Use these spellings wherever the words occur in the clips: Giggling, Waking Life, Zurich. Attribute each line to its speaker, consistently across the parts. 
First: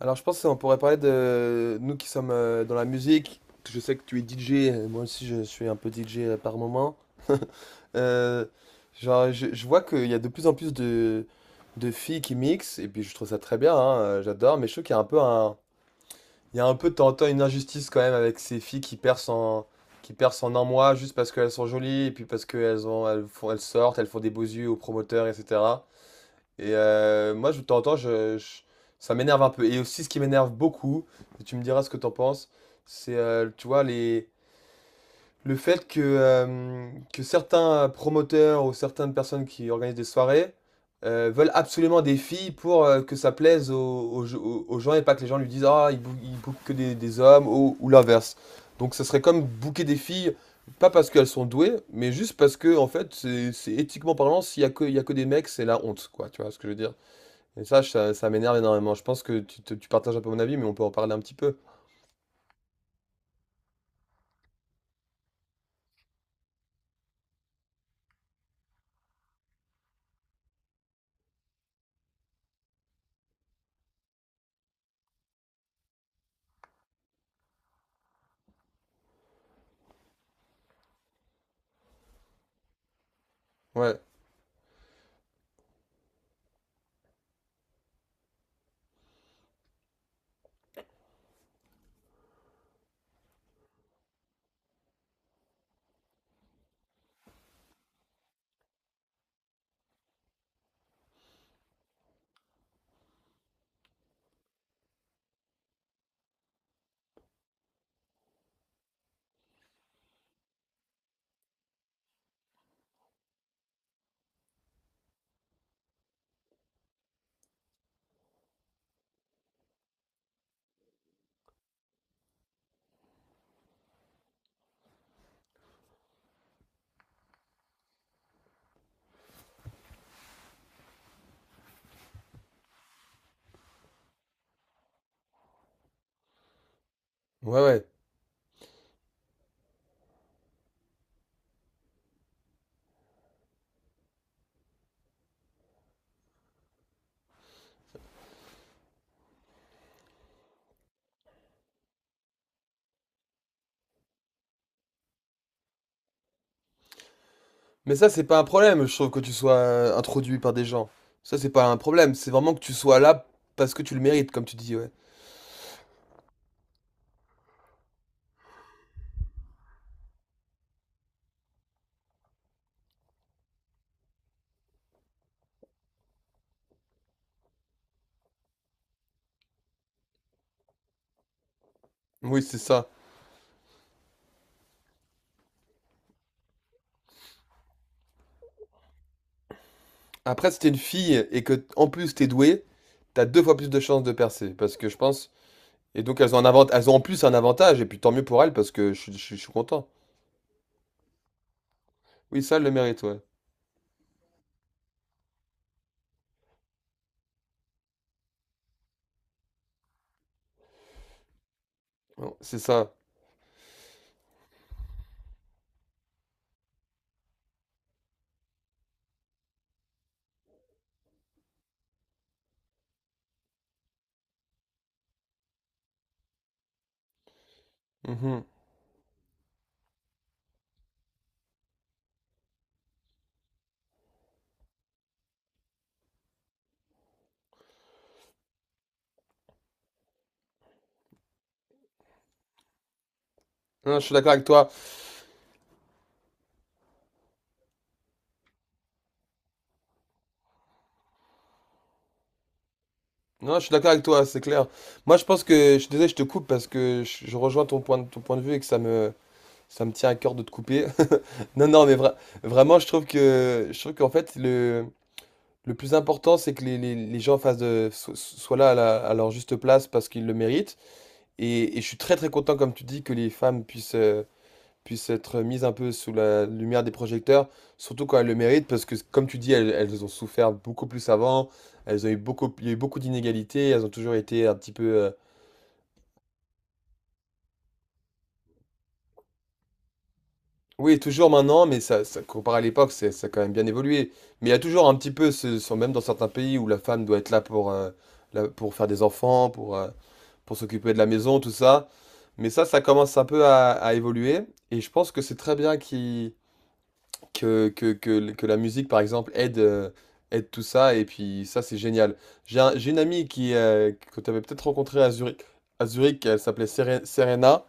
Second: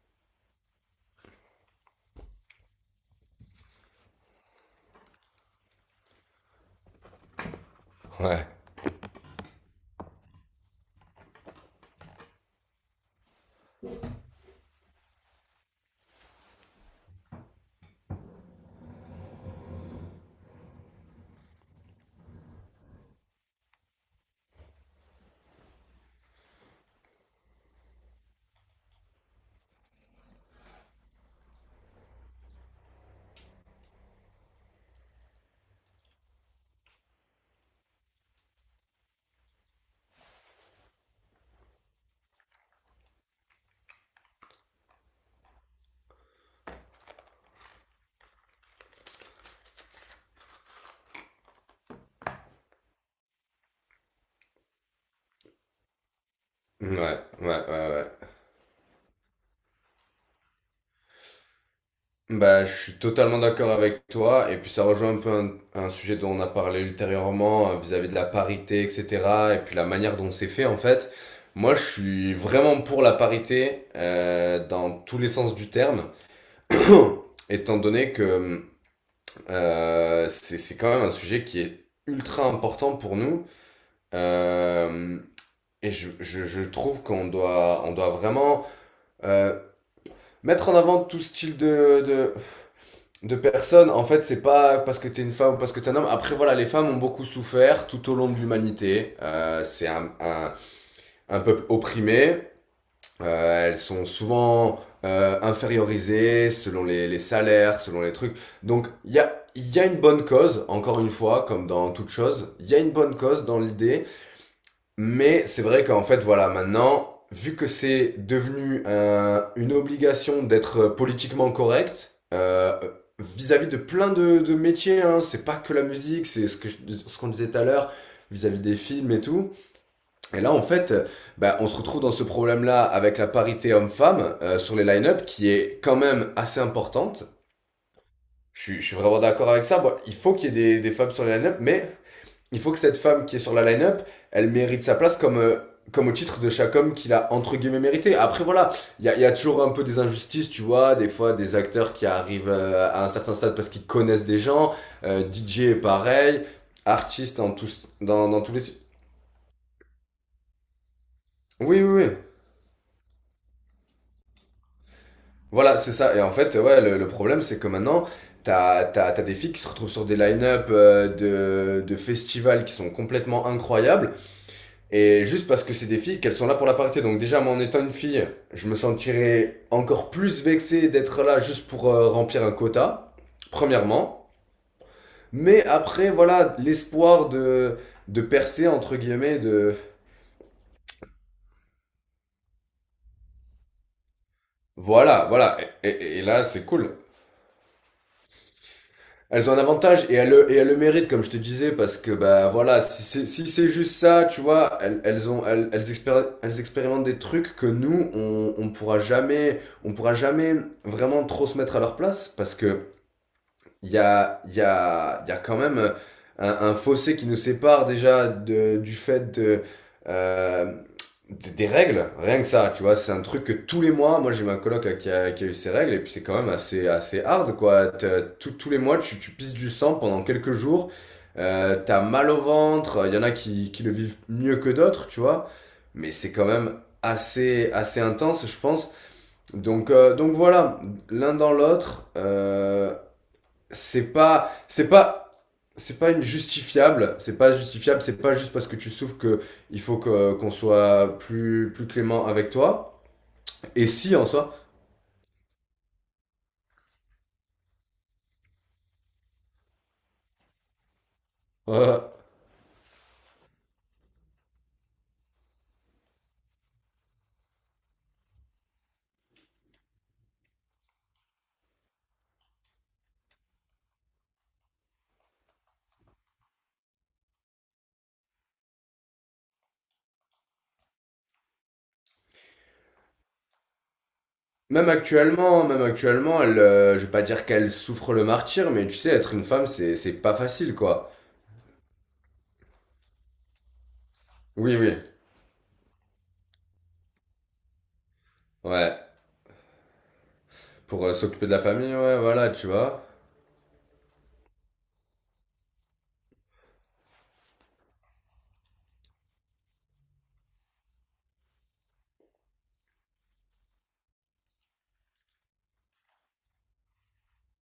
Speaker 1: Alors je pense qu'on pourrait parler de nous qui sommes dans la musique. Je sais que tu es DJ, moi aussi je suis un peu DJ par moment. Euh,
Speaker 2: Ouais,
Speaker 1: je vois qu'il y a de plus en plus de filles qui mixent et puis je trouve ça très bien, hein, j'adore, mais je trouve qu'il y a un peu il y a un peu de temps en temps une injustice quand même avec ces filles en, qui percent en un mois juste parce qu'elles sont jolies et puis parce qu'elles ont, elles font, elles sortent, elles font des beaux yeux aux promoteurs, etc. Et moi, je de temps en temps, je- ça m'énerve un peu. Et aussi, ce qui m'énerve beaucoup, et tu me diras ce que t'en penses, c'est, tu vois, les, le fait que certains promoteurs ou certaines personnes qui organisent des soirées veulent absolument des filles pour que ça plaise aux gens et pas que les gens lui disent ah, il bouque que des hommes ou l'inverse. Donc, ça serait comme bouquer des filles, pas parce qu'elles sont douées, mais juste parce que, en fait, c'est éthiquement parlant, s'il y a que, il y a que des mecs, c'est la honte, quoi. Tu vois ce que je veux dire?
Speaker 2: ouais,
Speaker 1: Et
Speaker 2: ouais, ouais, ouais.
Speaker 1: ça m'énerve énormément. Je pense que tu partages un peu mon avis, mais on peut en parler un petit peu.
Speaker 2: Bah, je suis totalement d'accord avec toi. Et puis, ça rejoint un peu un sujet dont on a parlé ultérieurement, vis-à-vis de la parité, etc. Et puis, la manière dont c'est fait, en fait. Moi, je suis vraiment pour la parité, dans tous les sens du terme, étant donné que c'est quand même un sujet qui est ultra important pour nous.
Speaker 1: Ouais,
Speaker 2: Euh, je trouve qu'on doit vraiment euh, mettre en avant tout style de personnes, en fait. C'est pas parce que t'es une femme ou parce que t'es un homme. Après, voilà, les femmes ont beaucoup souffert tout au long de l'humanité. C'est un peuple opprimé. Elles sont souvent infériorisées selon les salaires, selon les trucs. Donc, il y a une bonne cause, encore une fois, comme dans toute chose. Il y a une bonne cause dans l'idée, mais c'est vrai qu'en fait, voilà, maintenant, vu que c'est devenu une obligation d'être, politiquement correct, vis-à-vis de plein de métiers, hein. C'est pas que la musique, c'est ce ce qu'on disait tout à l'heure, vis-à-vis des films et tout. Et là, en fait, on se retrouve dans ce problème-là avec la parité homme-femme sur les line-up, qui est quand même assez importante.
Speaker 1: ouais, ouais.
Speaker 2: Je suis vraiment d'accord avec ça. Bon, il faut qu'il y ait des femmes sur les line-up, mais il faut que cette femme qui est sur la line-up, elle mérite sa place comme, comme au titre de chaque homme qu'il a entre guillemets mérité. Après, voilà, il y a toujours un peu des injustices, tu vois, des fois des acteurs qui arrivent, à un certain stade parce qu'ils connaissent des gens. DJ est pareil, artiste dans tous,
Speaker 1: Mais ça, c'est
Speaker 2: dans,
Speaker 1: pas
Speaker 2: dans
Speaker 1: un
Speaker 2: tous les...
Speaker 1: problème, je trouve, que tu sois introduit par des gens. Ça, c'est pas un
Speaker 2: Oui, oui, oui.
Speaker 1: problème. C'est vraiment que tu sois là parce que tu le mérites, comme tu dis, ouais.
Speaker 2: Voilà, c'est ça. Et en fait, ouais, le problème, c'est que maintenant, t'as des filles qui se retrouvent sur des line-up, de festivals qui sont complètement incroyables. Et juste parce que c'est des filles, qu'elles sont là pour la parité. Donc déjà, moi, en étant une fille, je me sentirais encore plus vexé d'être là juste pour,
Speaker 1: Oui,
Speaker 2: remplir un
Speaker 1: c'est ça.
Speaker 2: quota, premièrement. Mais après, voilà, l'espoir de percer, entre guillemets, de...
Speaker 1: Après, si t'es une fille et que, en plus, t'es douée, t'as deux fois plus de chances de percer. Parce que je
Speaker 2: Voilà,
Speaker 1: pense.
Speaker 2: voilà. Et,
Speaker 1: Et
Speaker 2: et-
Speaker 1: donc,
Speaker 2: et
Speaker 1: elles ont
Speaker 2: là,
Speaker 1: un
Speaker 2: c'est
Speaker 1: avant... elles ont
Speaker 2: cool.
Speaker 1: en plus un avantage, et puis tant mieux pour elles, parce que je
Speaker 2: Elles
Speaker 1: suis
Speaker 2: ont un
Speaker 1: content.
Speaker 2: avantage et elles le méritent, comme je te disais, parce que
Speaker 1: Oui,
Speaker 2: bah
Speaker 1: ça, elles le
Speaker 2: voilà,
Speaker 1: mérite,
Speaker 2: si
Speaker 1: ouais.
Speaker 2: c'est si c'est juste ça, tu vois. Elles, elles ont elles, elles expéri- elles expérimentent des trucs que nous on, on pourra jamais vraiment trop se mettre à leur place,
Speaker 1: Bon,
Speaker 2: parce
Speaker 1: c'est
Speaker 2: que
Speaker 1: ça.
Speaker 2: il y a, il y a, il y a quand même, un fossé qui nous sépare déjà du fait de, euh, des règles, rien que ça, tu vois. C'est un truc que tous les mois, moi j'ai ma coloc là, qui a eu ses règles, et puis c'est quand même assez, assez hard, quoi. T'as-
Speaker 1: Mhm.
Speaker 2: tous tous les mois tu pisses du sang pendant quelques jours, t'as mal au ventre. Il y en a qui le vivent mieux que d'autres, tu vois, mais c'est quand même assez, assez intense, je pense. Donc voilà, l'un dans l'autre,
Speaker 1: Non, je suis
Speaker 2: c'est
Speaker 1: d'accord avec
Speaker 2: pas
Speaker 1: toi.
Speaker 2: c'est pas c'est pas une justifiable, c'est pas juste parce que tu souffres que il faut que qu'on soit plus clément avec toi.
Speaker 1: Non, je suis
Speaker 2: Et
Speaker 1: d'accord avec
Speaker 2: si
Speaker 1: toi,
Speaker 2: en
Speaker 1: c'est
Speaker 2: soi,
Speaker 1: clair. Moi, je pense que, je suis désolé, je te coupe parce que je rejoins ton ton point de vue et que ça me tient à cœur de te couper. Non, non, mais
Speaker 2: euh,
Speaker 1: vra- vraiment, je trouve qu'en fait, le plus important, c'est que les gens fassent soient là à leur juste place parce qu'ils le méritent. Et je suis très content, comme tu dis, que les femmes puissent être mises un peu sous la lumière des projecteurs, surtout quand elles le méritent, parce que, comme tu dis, elles ont souffert beaucoup plus avant. Elles ont eu beaucoup, il y a eu beaucoup d'inégalités, elles ont toujours été un petit peu
Speaker 2: même actuellement, je vais pas dire qu'elle souffre le martyr, mais tu sais, être une femme, c'est pas facile
Speaker 1: oui,
Speaker 2: quoi.
Speaker 1: toujours maintenant, mais ça comparé à l'époque, ça a quand même bien évolué. Mais il y a
Speaker 2: Oui,
Speaker 1: toujours un
Speaker 2: oui,
Speaker 1: petit peu, même dans certains pays où la femme doit être là pour faire des
Speaker 2: ouais.
Speaker 1: enfants, pour s'occuper de
Speaker 2: Pour,
Speaker 1: la maison,
Speaker 2: s'occuper
Speaker 1: tout
Speaker 2: de la
Speaker 1: ça.
Speaker 2: famille, ouais, voilà,
Speaker 1: Mais ça,
Speaker 2: tu
Speaker 1: ça
Speaker 2: vois.
Speaker 1: commence un peu à évoluer. Et je pense que c'est très bien que la musique, par exemple, aide, aide tout ça. Et puis ça, c'est génial. J'ai une amie qui, que tu avais peut-être rencontrée à Zurich, elle s'appelait Serena.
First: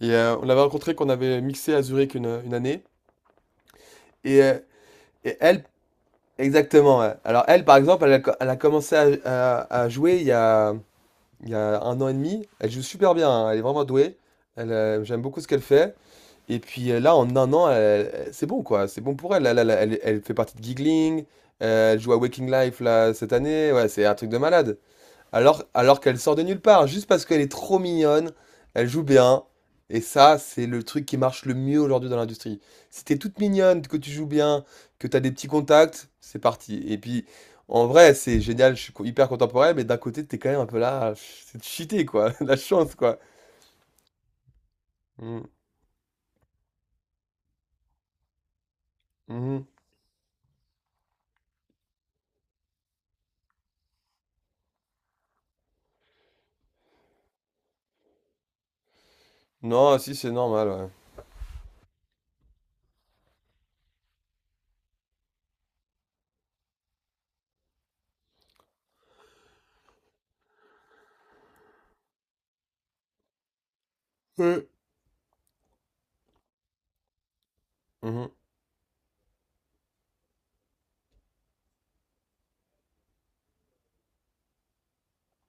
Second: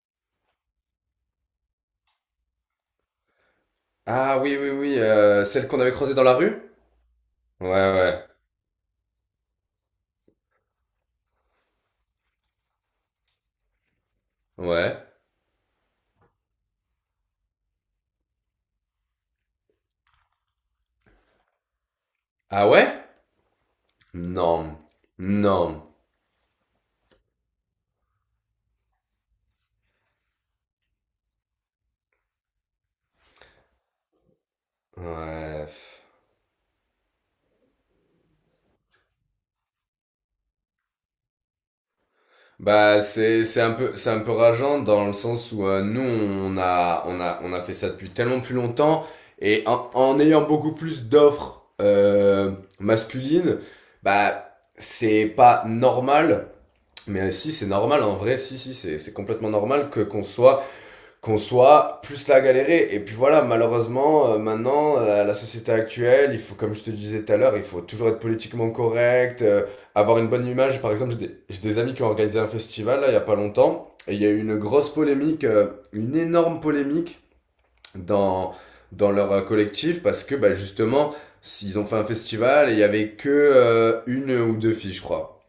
Speaker 1: Et on l'avait rencontrée qu'on avait mixé à Zurich une année.
Speaker 2: Ah,
Speaker 1: Et
Speaker 2: oui, oui, oui,
Speaker 1: et elle,
Speaker 2: celle qu'on avait croisée dans la rue?
Speaker 1: exactement. Ouais. Alors elle,
Speaker 2: Ouais,
Speaker 1: par exemple,
Speaker 2: ouais,
Speaker 1: elle a commencé à jouer il y a un an et demi. Elle joue super bien, hein, elle est vraiment douée. Elle,
Speaker 2: ouais.
Speaker 1: j'aime beaucoup ce qu'elle fait. Et puis là, en un an, c'est bon quoi. C'est bon pour elle. Elle fait partie de Giggling. Euh, elle joue à Waking
Speaker 2: Ah,
Speaker 1: Life
Speaker 2: ouais?
Speaker 1: là, cette année. Ouais, c'est un truc de
Speaker 2: Non,
Speaker 1: malade.
Speaker 2: non.
Speaker 1: Alors qu'elle sort de nulle part, juste parce qu'elle est trop mignonne, elle joue bien. Et ça, c'est le truc qui marche le mieux aujourd'hui dans l'industrie. Si t'es toute mignonne, que tu joues bien, que t'as des petits
Speaker 2: Ouais.
Speaker 1: contacts, c'est parti. Et puis, en vrai, c'est génial, hyper contemporain, mais d'un côté, t'es quand même un peu là, c'est cheaté, quoi. La chance,
Speaker 2: Bah
Speaker 1: quoi.
Speaker 2: c'est un peu rageant dans le
Speaker 1: Mm,
Speaker 2: sens où, nous on a fait ça depuis tellement plus longtemps et
Speaker 1: mhm.
Speaker 2: en ayant beaucoup plus d'offres, masculines, bah c'est pas normal, mais si c'est normal, en vrai, si c'est complètement normal
Speaker 1: Non,
Speaker 2: que
Speaker 1: si,
Speaker 2: qu'on
Speaker 1: c'est
Speaker 2: soit
Speaker 1: normal,
Speaker 2: plus là à galérer. Et puis voilà, malheureusement, maintenant, la société actuelle, il faut, comme je te disais tout à l'heure, il faut toujours être politiquement correct, avoir une bonne image. Par exemple, j'ai des amis qui ont organisé un festival, là, il y a pas longtemps, et il y a eu
Speaker 1: ouais.
Speaker 2: une
Speaker 1: Ouais.
Speaker 2: grosse polémique, une énorme polémique
Speaker 1: Mhm,
Speaker 2: dans, dans leur, collectif, parce que, bah, justement, ils ont fait un festival et il y avait que, une ou deux filles, je crois.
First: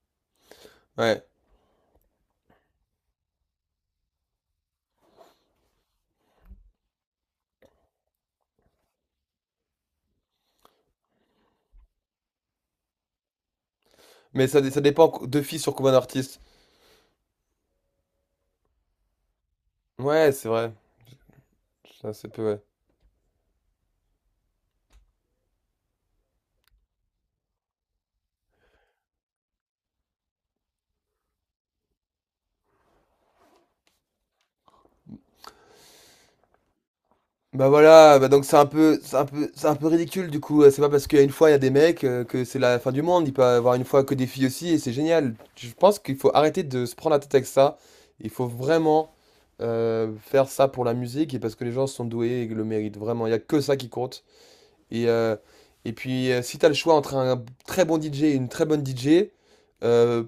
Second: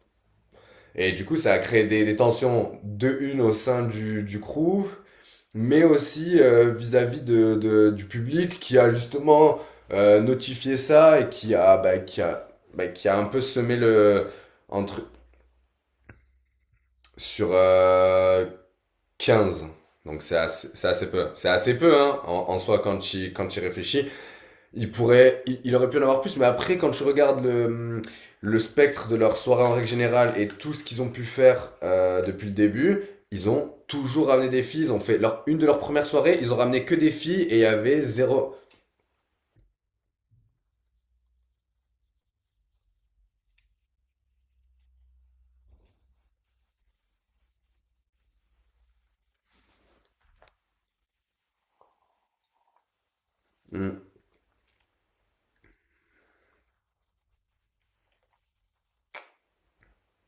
Speaker 2: Et
Speaker 1: ouais.
Speaker 2: du coup, ça a créé des tensions de une au sein du crew, mais aussi, vis-à-vis du public qui a justement, notifié ça et qui a un peu semé le
Speaker 1: Mais ça
Speaker 2: entre
Speaker 1: dépend de filles sur combien d'artistes.
Speaker 2: sur, 15. Donc
Speaker 1: Ouais, c'est vrai.
Speaker 2: c'est assez peu. C'est assez peu,
Speaker 1: Ça,
Speaker 2: hein,
Speaker 1: c'est
Speaker 2: en,
Speaker 1: peu,
Speaker 2: en
Speaker 1: ouais.
Speaker 2: soi, quand quand tu y réfléchis. Il aurait pu en avoir plus, mais après, quand je regarde le spectre de leur soirée en règle générale et tout ce qu'ils ont pu faire, depuis le début, ils ont toujours ramené des filles. Ils ont fait leur, Une de leurs premières soirées, ils ont ramené que des filles et il y
Speaker 1: Bah
Speaker 2: avait
Speaker 1: voilà, bah donc
Speaker 2: zéro.
Speaker 1: c'est un peu, c'est un peu ridicule du coup. C'est pas parce qu'il y a une fois il y a des mecs que c'est la fin du monde. Il peut avoir une fois que des filles aussi et c'est génial. Je pense qu'il faut arrêter de se prendre la tête avec ça. Il faut vraiment faire ça pour la musique et parce que les gens sont doués et le méritent vraiment. Il y a que ça qui
Speaker 2: Hmm,
Speaker 1: compte. Et, euh, si tu as le choix entre un très bon DJ et une très bonne DJ, euh,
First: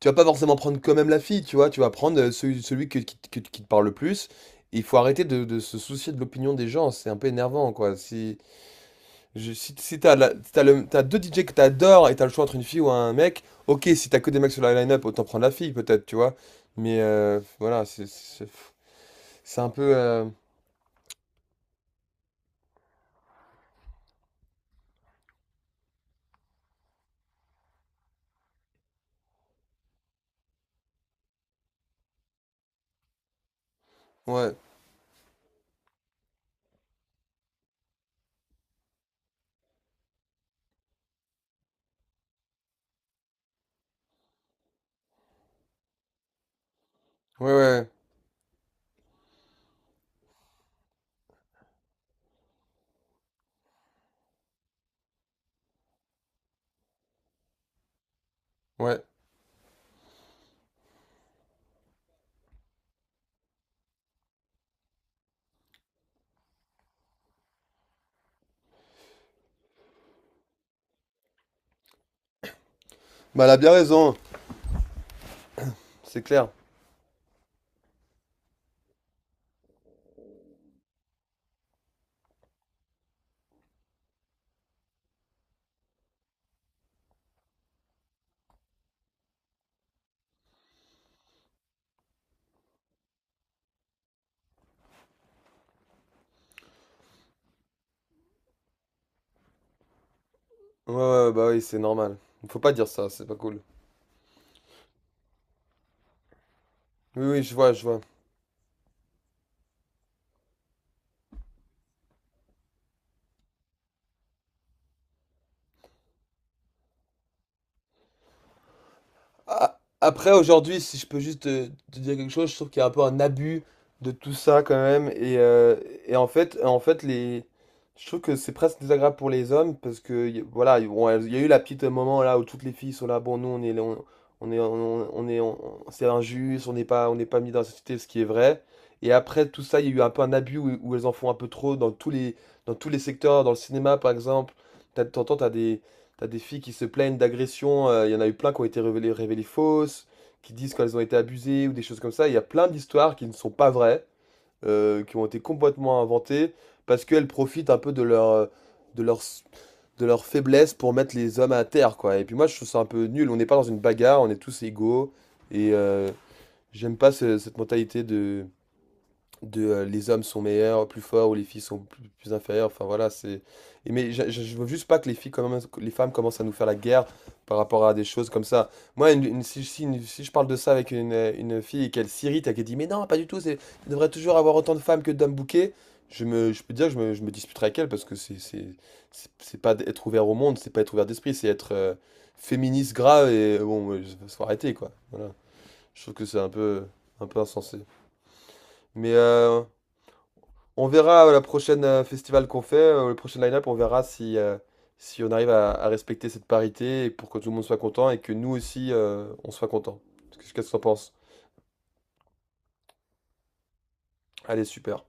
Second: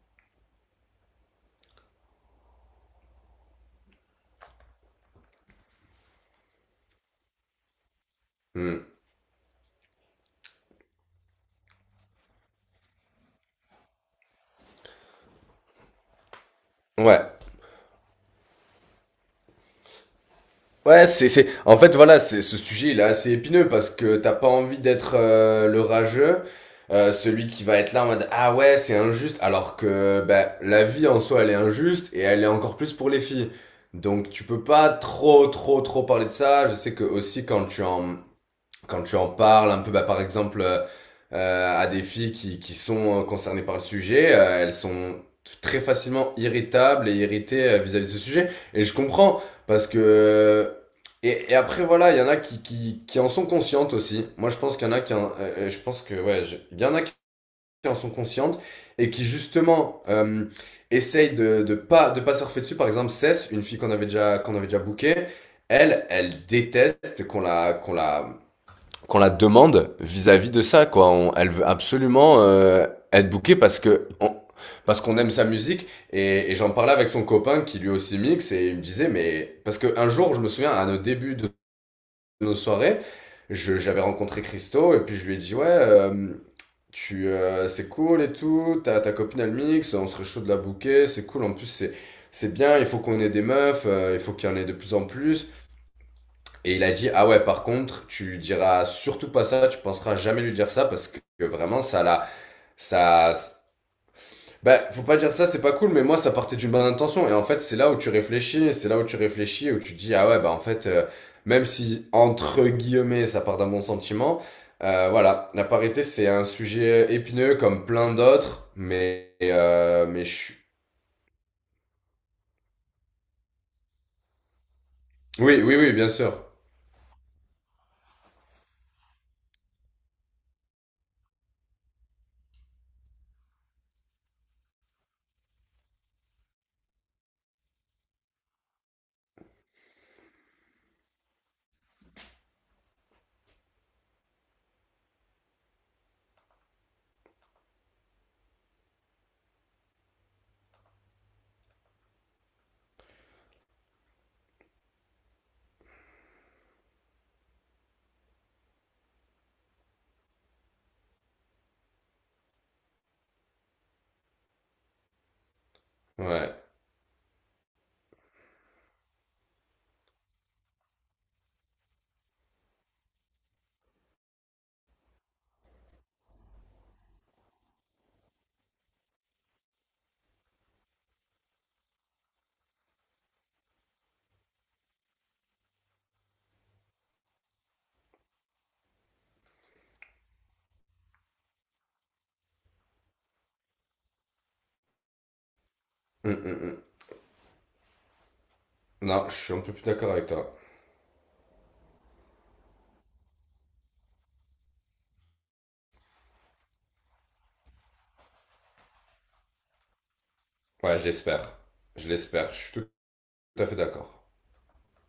Speaker 1: tu vas pas forcément prendre quand même la fille, tu vois. Tu vas prendre celui, qui te parle le plus. Et il faut arrêter de se soucier de l'opinion des gens. C'est un peu énervant, quoi.
Speaker 2: hmm.
Speaker 1: Si t'as t'as deux DJ que t'adores et t'as le choix entre une fille ou un mec, ok, si t'as que des mecs sur la line-up, autant prendre la fille, peut-être, tu vois. Mais
Speaker 2: Ouais.
Speaker 1: voilà, c'est un peu.
Speaker 2: Ouais, c'est, en fait, voilà, c'est, ce sujet, il est assez épineux parce que t'as pas envie d'être, le rageux, celui qui va être là en mode, ah ouais, c'est injuste, alors que, ben, la vie en soi, elle est injuste et elle est encore plus pour les filles. Donc, tu
Speaker 1: Ouais,
Speaker 2: peux pas trop, trop, trop parler de ça. Je sais que aussi, quand tu en parles un peu, bah, par exemple, à des filles qui sont, concernées par le sujet, elles sont très facilement irritables et
Speaker 1: ouais,
Speaker 2: irritées,
Speaker 1: ouais,
Speaker 2: vis-à-vis de ce sujet. Et je comprends, parce que... et après, voilà, il y en a qui en sont conscientes aussi. Moi, je pense qu'il y en a qui je pense que, ouais, il y en a qui en sont conscientes
Speaker 1: ouais.
Speaker 2: et qui, justement, essayent de pas surfer dessus. Par exemple, Cess, une fille qu'on avait déjà bookée, elle, elle déteste qu'on la demande vis-à-vis de ça, quoi. Elle veut absolument, être
Speaker 1: Bah, elle a
Speaker 2: bookée
Speaker 1: bien
Speaker 2: parce
Speaker 1: raison,
Speaker 2: qu'on aime sa musique.
Speaker 1: c'est clair.
Speaker 2: Et j'en parlais avec son copain qui lui aussi mixe et il me disait, mais parce que un jour je me souviens à nos débuts de nos soirées, j'avais rencontré Christo et puis je lui ai dit, ouais, tu c'est cool et tout, ta copine elle mixe, on serait chaud de la booker. C'est cool, en plus c'est bien, il faut qu'on ait des meufs, il faut qu'il y en ait de plus en plus. Et il a dit, ah ouais, par contre, tu diras surtout pas ça, tu penseras jamais lui dire ça
Speaker 1: Ouais,
Speaker 2: parce que
Speaker 1: ouais, bah oui, c'est
Speaker 2: vraiment, ça
Speaker 1: normal.
Speaker 2: l'a,
Speaker 1: Faut pas dire ça, c'est
Speaker 2: ça,
Speaker 1: pas cool.
Speaker 2: bah, faut pas dire ça, c'est pas cool. Mais moi, ça partait d'une bonne
Speaker 1: Oui,
Speaker 2: intention. Et
Speaker 1: oui,
Speaker 2: en
Speaker 1: je
Speaker 2: fait,
Speaker 1: vois,
Speaker 2: c'est
Speaker 1: je
Speaker 2: là où
Speaker 1: vois.
Speaker 2: tu réfléchis, où tu dis, ah ouais, bah, en fait, même si, entre guillemets, ça part d'un bon sentiment, voilà, la parité, c'est un sujet épineux comme plein d'autres, mais
Speaker 1: Après,
Speaker 2: je suis-
Speaker 1: aujourd'hui, si je peux juste te dire quelque chose, je trouve qu'il y a un peu un abus de tout ça quand même.
Speaker 2: Oui, oui, oui, bien sûr.
Speaker 1: En fait les... je trouve que c'est presque désagréable pour les hommes parce que voilà, bon, il y a eu la petite moment là où toutes les filles sont là, bon, nous on est, on est, on est, c'est injuste, on n'est pas mis dans la société, ce qui est vrai. Et après tout ça, il y a eu un peu un abus où elles en font un peu trop dans tous dans tous les secteurs, dans le cinéma par exemple. T'as- T'entends, t'as des T'as des filles qui se plaignent d'agressions, il y en a eu plein qui ont été révélées fausses, qui disent qu'elles ont été abusées ou des choses comme ça. Il y a plein d'histoires qui ne sont pas vraies, qui ont été complètement inventées, parce qu'elles profitent un peu de leur, de leur, de leur faiblesse pour mettre les hommes à terre, quoi. Et puis moi, je trouve ça un peu nul. On n'est pas dans une bagarre, on est tous égaux. Et
Speaker 2: Ouais.
Speaker 1: j'aime pas cette mentalité de, les hommes sont meilleurs, plus forts, ou les filles sont plus, plus inférieures. Enfin voilà, c'est. Mais je veux juste pas que les les femmes commencent à nous faire la guerre par rapport à des choses comme ça. Moi, si je parle de ça avec une fille et qu'elle s'irrite et qu'elle dit mais non, pas du tout, c'est, il devrait toujours avoir autant de femmes que d'hommes bouquets, je peux dire que je me disputerai avec elle parce que c'est c'est pas être ouvert au monde, c'est pas être ouvert d'esprit, c'est être féministe grave et faut arrêter quoi. Voilà. Je trouve que
Speaker 2: Hum,
Speaker 1: c'est
Speaker 2: hum, hum.
Speaker 1: un peu insensé. Mais
Speaker 2: Non, je suis un peu plus d'accord avec toi.
Speaker 1: on verra la prochaine festival qu'on fait, le prochain line-up, on verra si, si on arrive à respecter cette parité et pour que tout le monde soit content et que nous aussi on soit content. Qu'est-ce que tu en
Speaker 2: Ouais,
Speaker 1: penses?
Speaker 2: j'espère. Je l'espère. Je suis tout, tout à fait d'accord.
Speaker 1: Allez, super.